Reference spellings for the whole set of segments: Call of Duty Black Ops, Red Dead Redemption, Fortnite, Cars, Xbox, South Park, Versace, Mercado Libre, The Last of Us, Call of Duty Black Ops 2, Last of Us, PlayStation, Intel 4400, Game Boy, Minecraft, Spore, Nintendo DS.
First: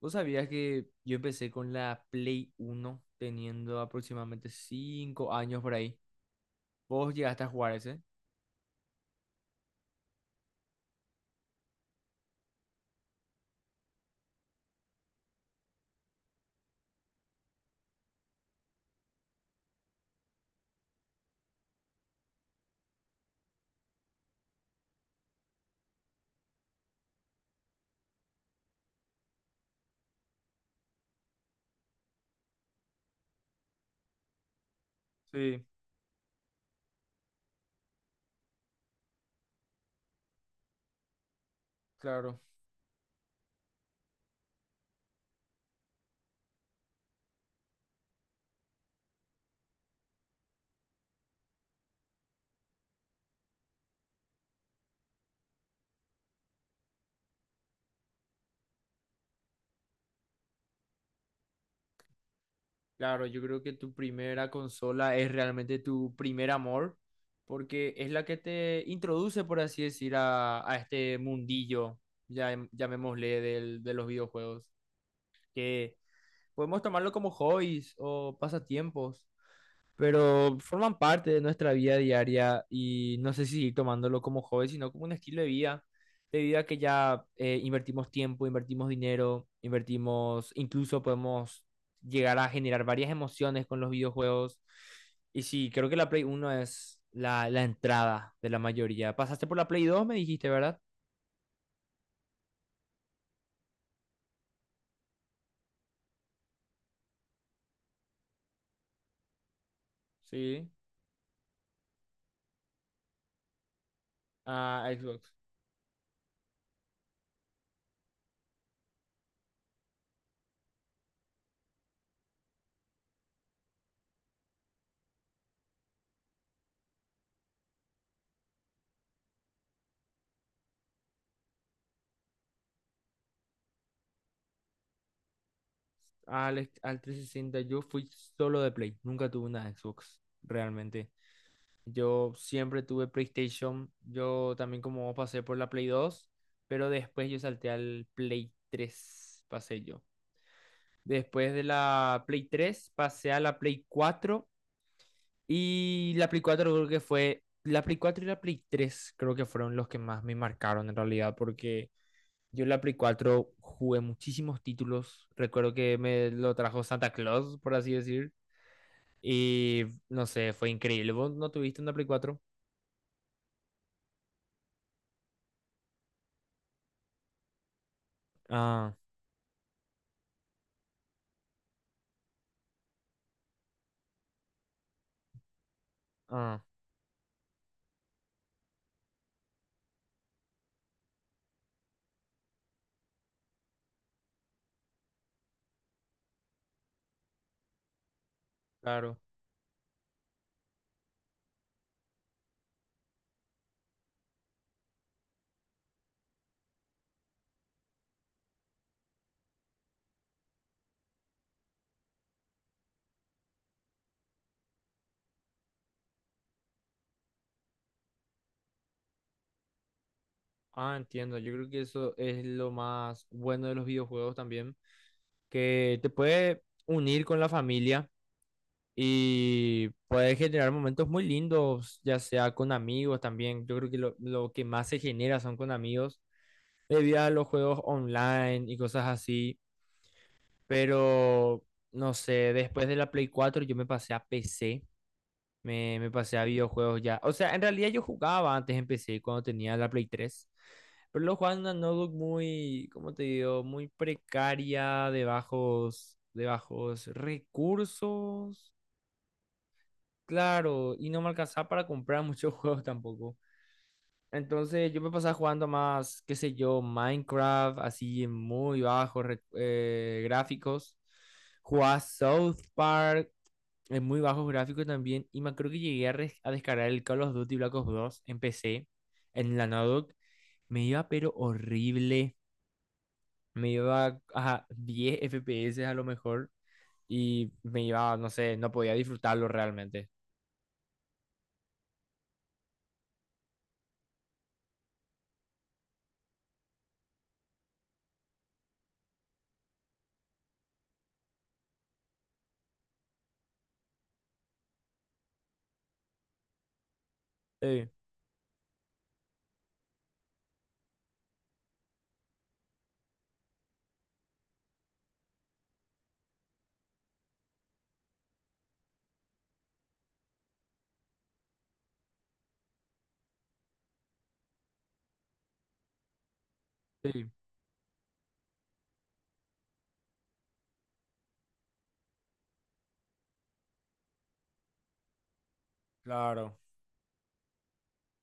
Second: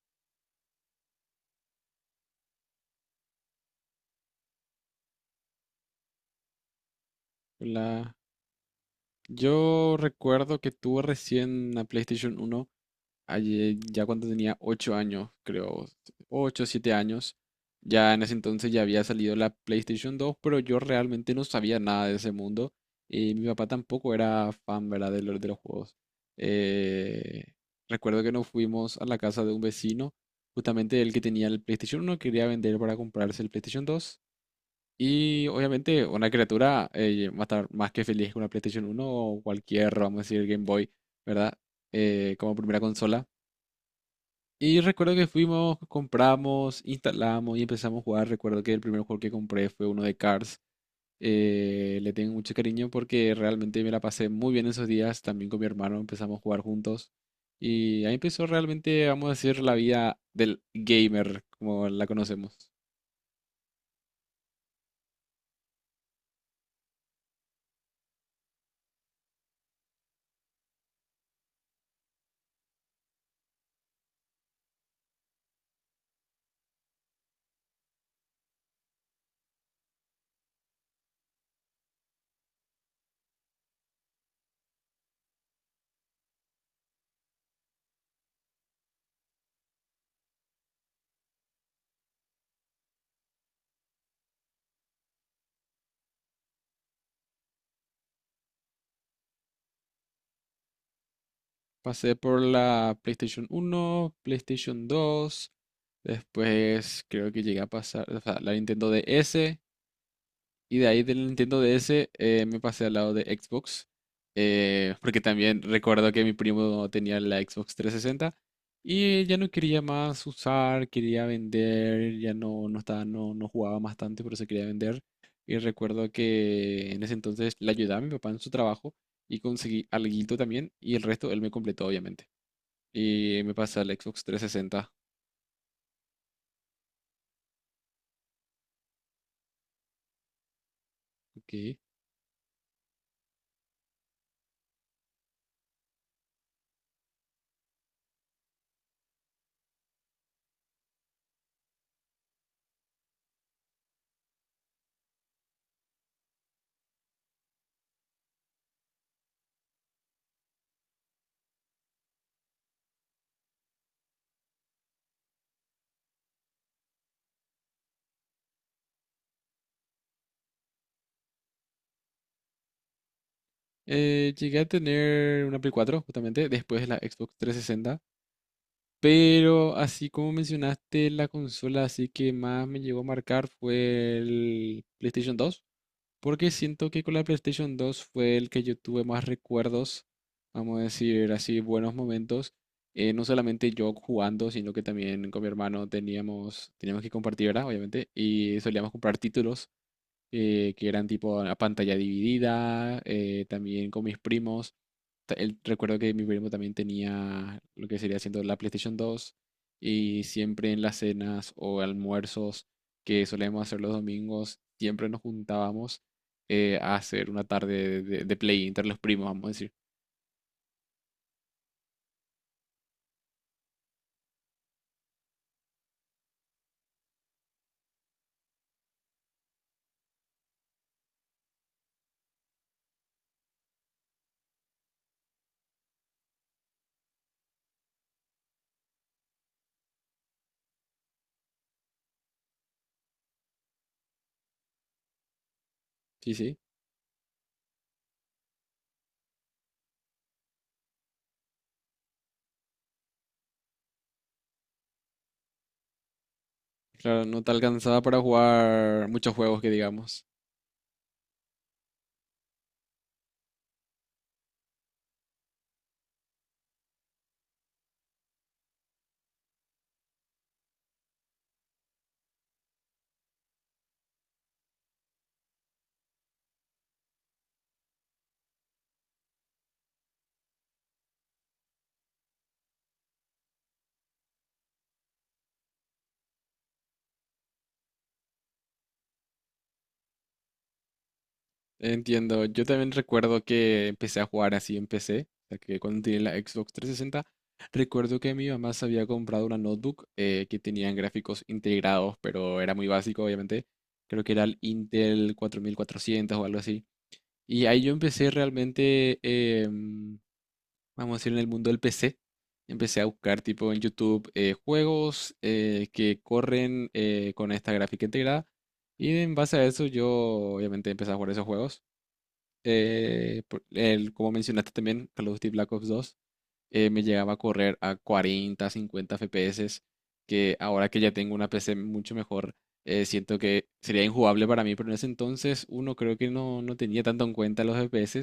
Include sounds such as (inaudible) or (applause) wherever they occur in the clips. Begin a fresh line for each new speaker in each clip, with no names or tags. ¿Vos sabías que yo empecé con la Play uno teniendo aproximadamente 5 años por ahí? ¿Vos llegaste a jugar ese?
La... Yo recuerdo que tuve recién la PlayStation 1 allí ya cuando tenía 8 años, creo, 8 o 7 años. Ya en ese entonces ya había salido la PlayStation 2, pero yo realmente no sabía nada de ese mundo. Y mi papá tampoco era fan, ¿verdad? De los juegos. Eh, Recuerdo que nos fuimos a la casa de un vecino, justamente el que tenía el PlayStation uno quería vender para comprarse el PlayStation dos. Y
Sí,
obviamente una criatura va a estar más que feliz con una PlayStation uno o cualquier, vamos a decir, Game Boy, ¿verdad?
claro.
Como primera consola. Y recuerdo que fuimos, compramos, instalamos y empezamos a jugar. Recuerdo que el primer juego que compré fue uno de Cars. Le tengo mucho cariño porque realmente me la pasé muy bien esos días. También con mi hermano empezamos a jugar juntos. Y ahí empezó realmente, vamos a decir, la vida del gamer, como la conocemos.
Claro, yo creo que tu primera consola es realmente tu primer amor, porque es la que te introduce, por así decir, a este mundillo, ya, llamémosle, de los videojuegos, que podemos tomarlo como hobbies o pasatiempos, pero forman parte de nuestra vida diaria y no sé si seguir tomándolo como hobby, sino como un estilo de vida que ya invertimos tiempo, invertimos dinero, invertimos, incluso podemos llegar a generar varias emociones con los videojuegos. Y sí, creo que la Play uno es la entrada de la mayoría. Pasaste por la Play 2 me dijiste, ¿verdad?
Pasé por la PlayStation uno, PlayStation dos, después creo que llegué a pasar, o sea, la Nintendo DS,
Sí,
y de ahí del Nintendo DS me pasé al lado de Xbox,
a
porque
Xbox.
también recuerdo que mi primo tenía la Xbox 360 y ya no quería más usar, quería vender, ya no, no estaba, no jugaba más tanto, pero se quería vender. Y recuerdo que en ese entonces le ayudaba a mi papá en su trabajo y conseguí alguito también y el resto él me completó, obviamente. Y me pasé al Xbox 360.
Al, al 360 yo fui solo de Play, nunca tuve una Xbox, realmente.
OK.
Yo siempre tuve PlayStation. Yo también como vos pasé por la Play 2, pero después yo salté al Play 3, pasé yo. Después de la Play 3 pasé a la Play 4 y la Play 4 creo que fue, la Play 4 y la Play 3 creo que fueron los que más me marcaron en realidad porque yo en la Play 4 jugué muchísimos títulos. Recuerdo que me lo trajo Santa Claus, por así decir. Y no sé, fue increíble. ¿Vos no tuviste una Play 4?
Llegué a tener una Play 4, justamente, después de la Xbox 360.
Ah,
Pero así como mencionaste, la consola así que más me llegó a marcar fue el PlayStation 2. Porque
ah.
siento que con la PlayStation 2 fue el que yo tuve más recuerdos, vamos a decir así, buenos momentos. No solamente yo jugando, sino que también con mi hermano teníamos que compartir, ¿verdad? Obviamente. Y solíamos comprar
Claro.
títulos que eran tipo a pantalla dividida, también con mis primos. Recuerdo que mi primo también tenía lo que sería siendo la PlayStation 2 y siempre en las cenas o almuerzos que solemos hacer los domingos, siempre nos juntábamos a hacer una tarde de, de play entre los primos, vamos a decir.
Ah, entiendo. Yo creo que eso es lo más bueno de los videojuegos también, que te puede unir con la familia y puede generar momentos muy lindos, ya sea con amigos también. Yo creo que lo que más se genera son con amigos, debido a los juegos online y cosas así. Pero, no sé, después de la Play 4 yo me pasé a PC. Me
Sí,
pasé a
sí.
videojuegos ya. O sea, en realidad yo jugaba antes, empecé cuando tenía la Play tres. Pero lo jugaba en una notebook muy, ¿cómo te digo? Muy precaria, de de bajos
Claro, no te alcanzaba para
recursos.
jugar muchos juegos que digamos.
Claro, y no me alcanzaba para comprar muchos (laughs) juegos tampoco. Entonces yo me pasaba jugando más, qué sé yo, Minecraft, así en muy bajos gráficos. Jugaba South Park, es muy bajos gráficos también. Y me creo que llegué a, a descargar el Call of Duty Black Ops dos en PC, en la Naudoc. Me iba pero horrible. Me iba a 10 FPS a lo mejor. Y me iba, no sé, no podía disfrutarlo realmente.
Entiendo, yo también recuerdo que empecé a jugar así en PC, o sea que cuando tenía la Xbox 360, recuerdo que mi mamá se había comprado una notebook que tenían gráficos integrados, pero era muy básico, obviamente, creo que era el Intel 4400 o algo así, y ahí
Sí,
yo empecé realmente, vamos a decir, en el mundo del PC, empecé a buscar tipo en YouTube juegos que corren con esta gráfica integrada, y en base a eso yo obviamente empecé a jugar esos juegos como mencionaste también, Call of Duty Black Ops 2, me
sí,
llegaba a correr a 40, 50 FPS, que ahora que ya tengo una PC mucho mejor, siento que sería injugable para mí, pero en ese entonces uno creo que
claro.
no, tenía tanto en cuenta los FPS,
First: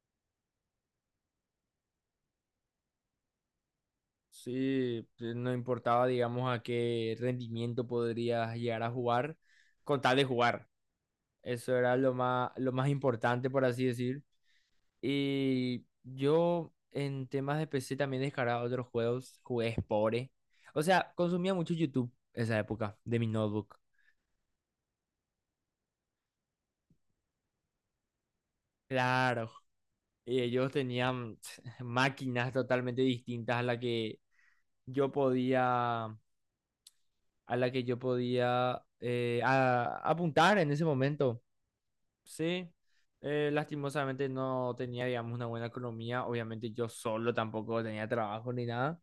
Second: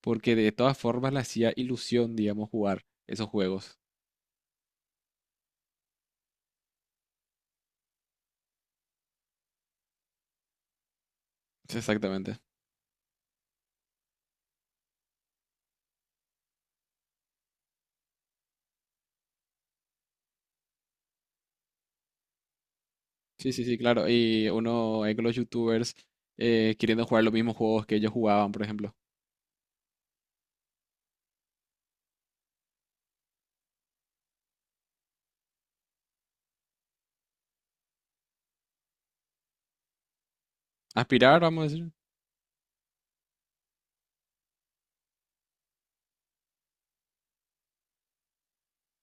porque de todas formas le hacía ilusión, digamos, jugar esos juegos.
Sí, pues, no importaba, digamos, a qué rendimiento podrías llegar a jugar, con tal de jugar. Eso
Sí,
era
exactamente.
lo más importante, por así decir. Y yo en temas de PC también descargaba otros juegos, jugué Spore. O sea, consumía mucho YouTube esa época de mi
Sí, sí, sí,
notebook.
claro. Y uno ve que los youtubers queriendo jugar los mismos juegos que ellos jugaban, por ejemplo.
Claro. Y ellos tenían (sniffs) (tsk) máquinas totalmente distintas a la que yo podía, a la que yo podía apuntar en ese
Aspirar,
momento.
vamos a decir.
Sí, lastimosamente no tenía, digamos, una buena economía. Obviamente yo solo tampoco tenía trabajo ni nada.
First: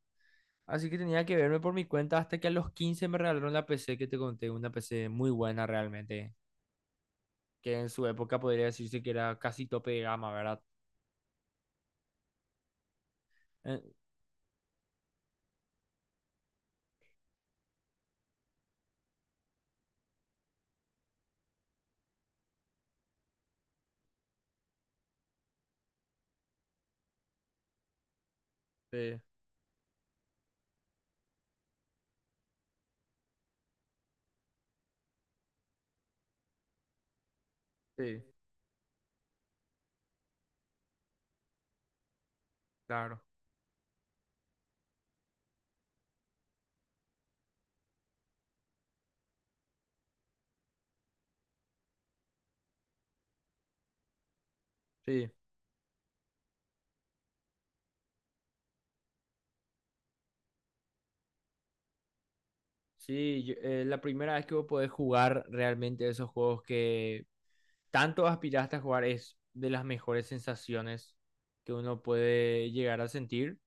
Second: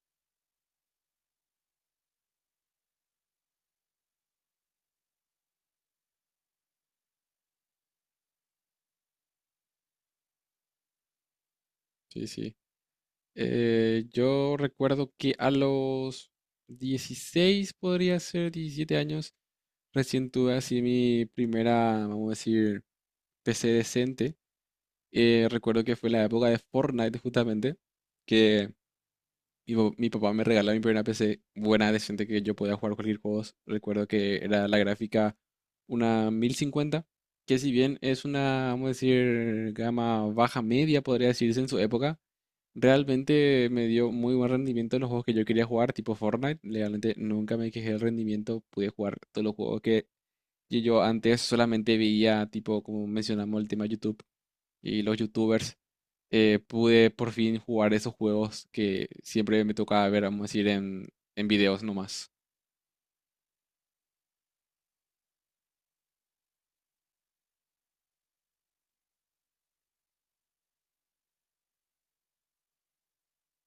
Así que tenía que verme por mi cuenta hasta que a los 15 me regalaron la PC que te conté, una PC muy buena realmente, que en su época podría decirse que era casi tope de gama, ¿verdad?
Sí, sí.
Eh,
Yo recuerdo que a los 16, podría ser 17 años, recién tuve así mi primera, vamos a decir, PC decente. Recuerdo que fue la época de Fortnite justamente, que
sí,
mi papá me regaló mi primera PC buena, decente, que yo podía jugar cualquier juego. Recuerdo que era la gráfica 1050, que si bien
sí,
es una, vamos a decir, gama baja media, podría decirse en su época.
claro.
Realmente me dio muy buen rendimiento en los juegos que yo quería jugar, tipo Fortnite. Realmente nunca me quejé del rendimiento. Pude jugar todos los juegos que yo antes solamente veía, tipo, como mencionamos, el tema YouTube y los
Sí,
YouTubers. Pude por fin jugar esos juegos que siempre me tocaba ver, vamos a decir, en videos nomás.
sí, la primera vez que vos podés jugar realmente esos juegos que tanto aspiraste a jugar es de las mejores sensaciones que uno puede llegar a sentir.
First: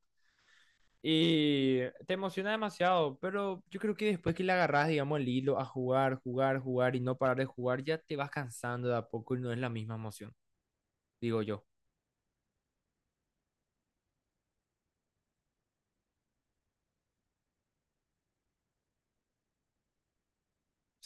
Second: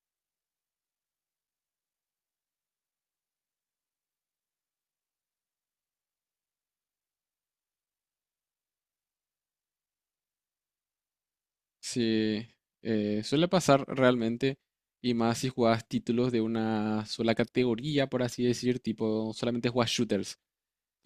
Y te emociona demasiado, pero yo creo que después que le agarras, digamos, el hilo a jugar, jugar, jugar y no parar de jugar, ya te vas cansando de a poco y no es la misma emoción, digo yo.
Sí, suele pasar realmente. Y más si juegas títulos de una sola categoría, por así decir, tipo, solamente juegas shooters.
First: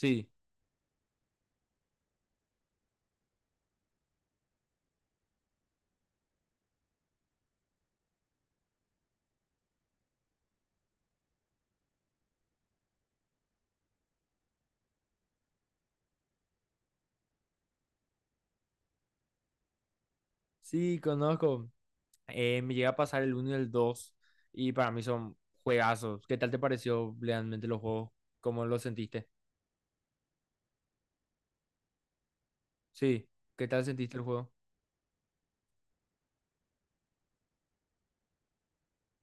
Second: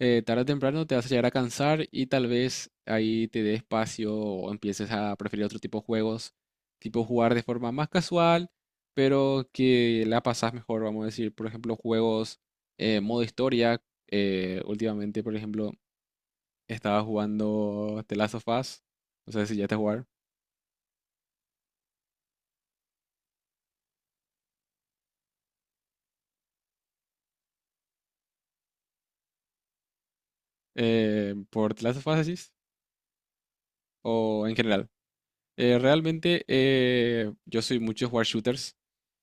Tarde o temprano te vas a llegar a cansar y tal vez ahí te dé espacio o empieces a preferir otro tipo de juegos, tipo jugar de forma más casual, pero que la pasás mejor, vamos a decir, por ejemplo, juegos modo historia. Últimamente, por ejemplo, estaba jugando The Last of Us, no sé si ya te jugar,
sí, conozco. Me llega a pasar el uno y el 2 y para mí son juegazos. ¿Qué tal te pareció realmente los juegos? ¿Cómo lo sentiste?
por The Last of Us decís,
Sí, ¿qué tal sentiste el
o
juego?
en general. Realmente yo soy mucho de jugar shooters,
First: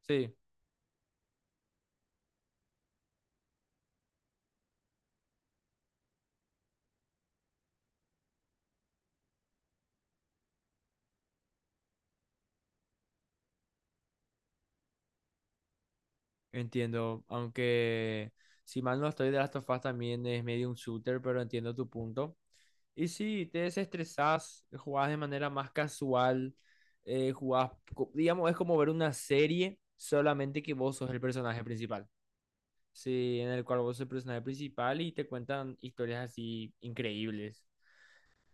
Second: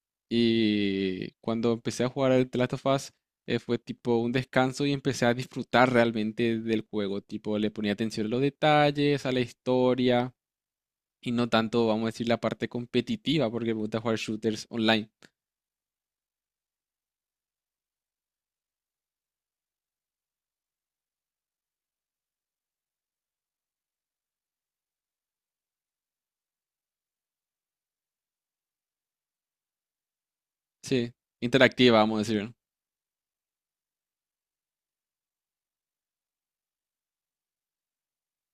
Sí,
y cuando empecé a jugar al The Last of Us, fue tipo un descanso y empecé a disfrutar realmente del juego. Tipo, le ponía atención a los detalles, a la historia y no tanto, vamos a decir, la parte competitiva, porque me gusta jugar shooters online.
entiendo, aunque si mal no estoy, de Last of Us también es medio un shooter, pero entiendo tu punto. Y sí, te desestresás, jugás de manera más casual, jugás, digamos, es como ver una serie, solamente que vos sos
Sí,
el personaje
interactiva,
principal.
vamos a decir. ¿No?
Sí, en el cual vos sos el personaje principal y te cuentan historias así increíbles.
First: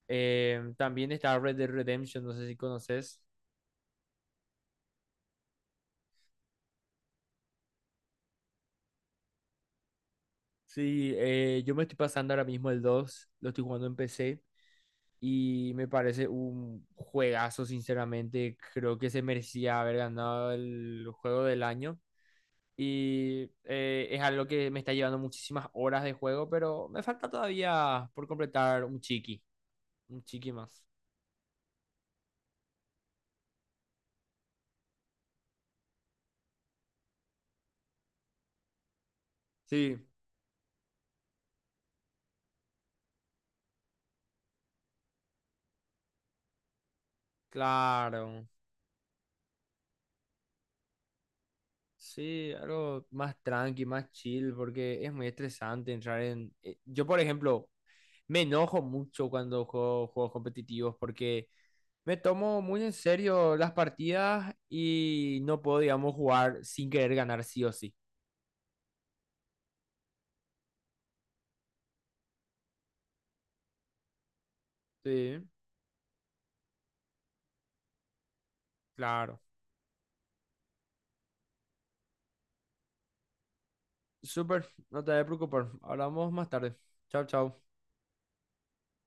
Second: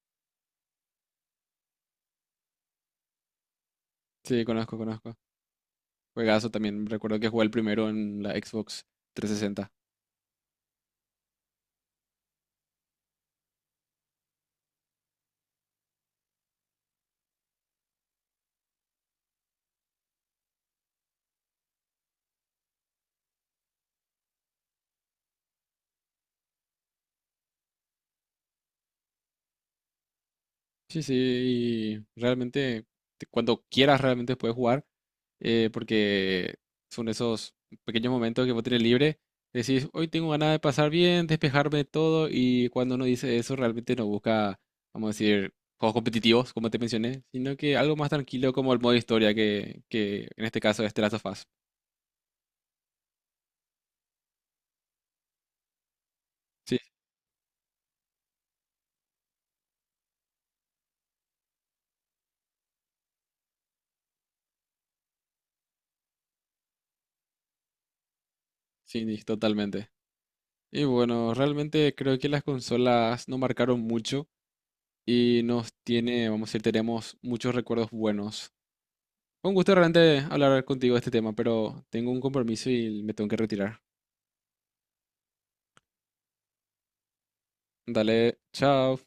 También está Red Dead Redemption, no sé si conoces.
Sí, conozco, conozco. Juegazo también. Recuerdo que jugué el primero en la Xbox 360.
Sí, yo me estoy pasando ahora mismo el dos, lo estoy jugando en PC y me parece un juegazo, sinceramente. Creo que se merecía haber ganado el juego del año. Y es algo que me está llevando muchísimas horas de juego, pero me falta todavía por completar un un chiqui más.
Sí, sí, y realmente cuando quieras realmente puedes jugar, porque son esos pequeños momentos que vos tenés libre, decís,
Sí.
hoy tengo ganas de pasar bien, despejarme de todo, y cuando uno dice eso realmente no busca, vamos a decir, juegos competitivos, como te mencioné, sino que algo más
Claro,
tranquilo como el modo historia, que en este caso es The Last of Us.
sí, algo más tranqui, más chill, porque es muy estresante entrar en...
Sí,
Yo, por ejemplo, me enojo mucho cuando juego juegos competitivos porque me tomo muy en serio las partidas y no puedo, digamos, jugar sin querer ganar sí o sí.
sí, sí, totalmente. Y bueno, realmente creo que las consolas no marcaron mucho
Sí.
y nos tiene, vamos a decir, tenemos muchos recuerdos buenos.
Claro.
Fue un gusto realmente hablar contigo de este tema, pero tengo un compromiso y me tengo que retirar.
Súper, no te preocupes. Hablamos más tarde. Chao, chao.
Dale, chao.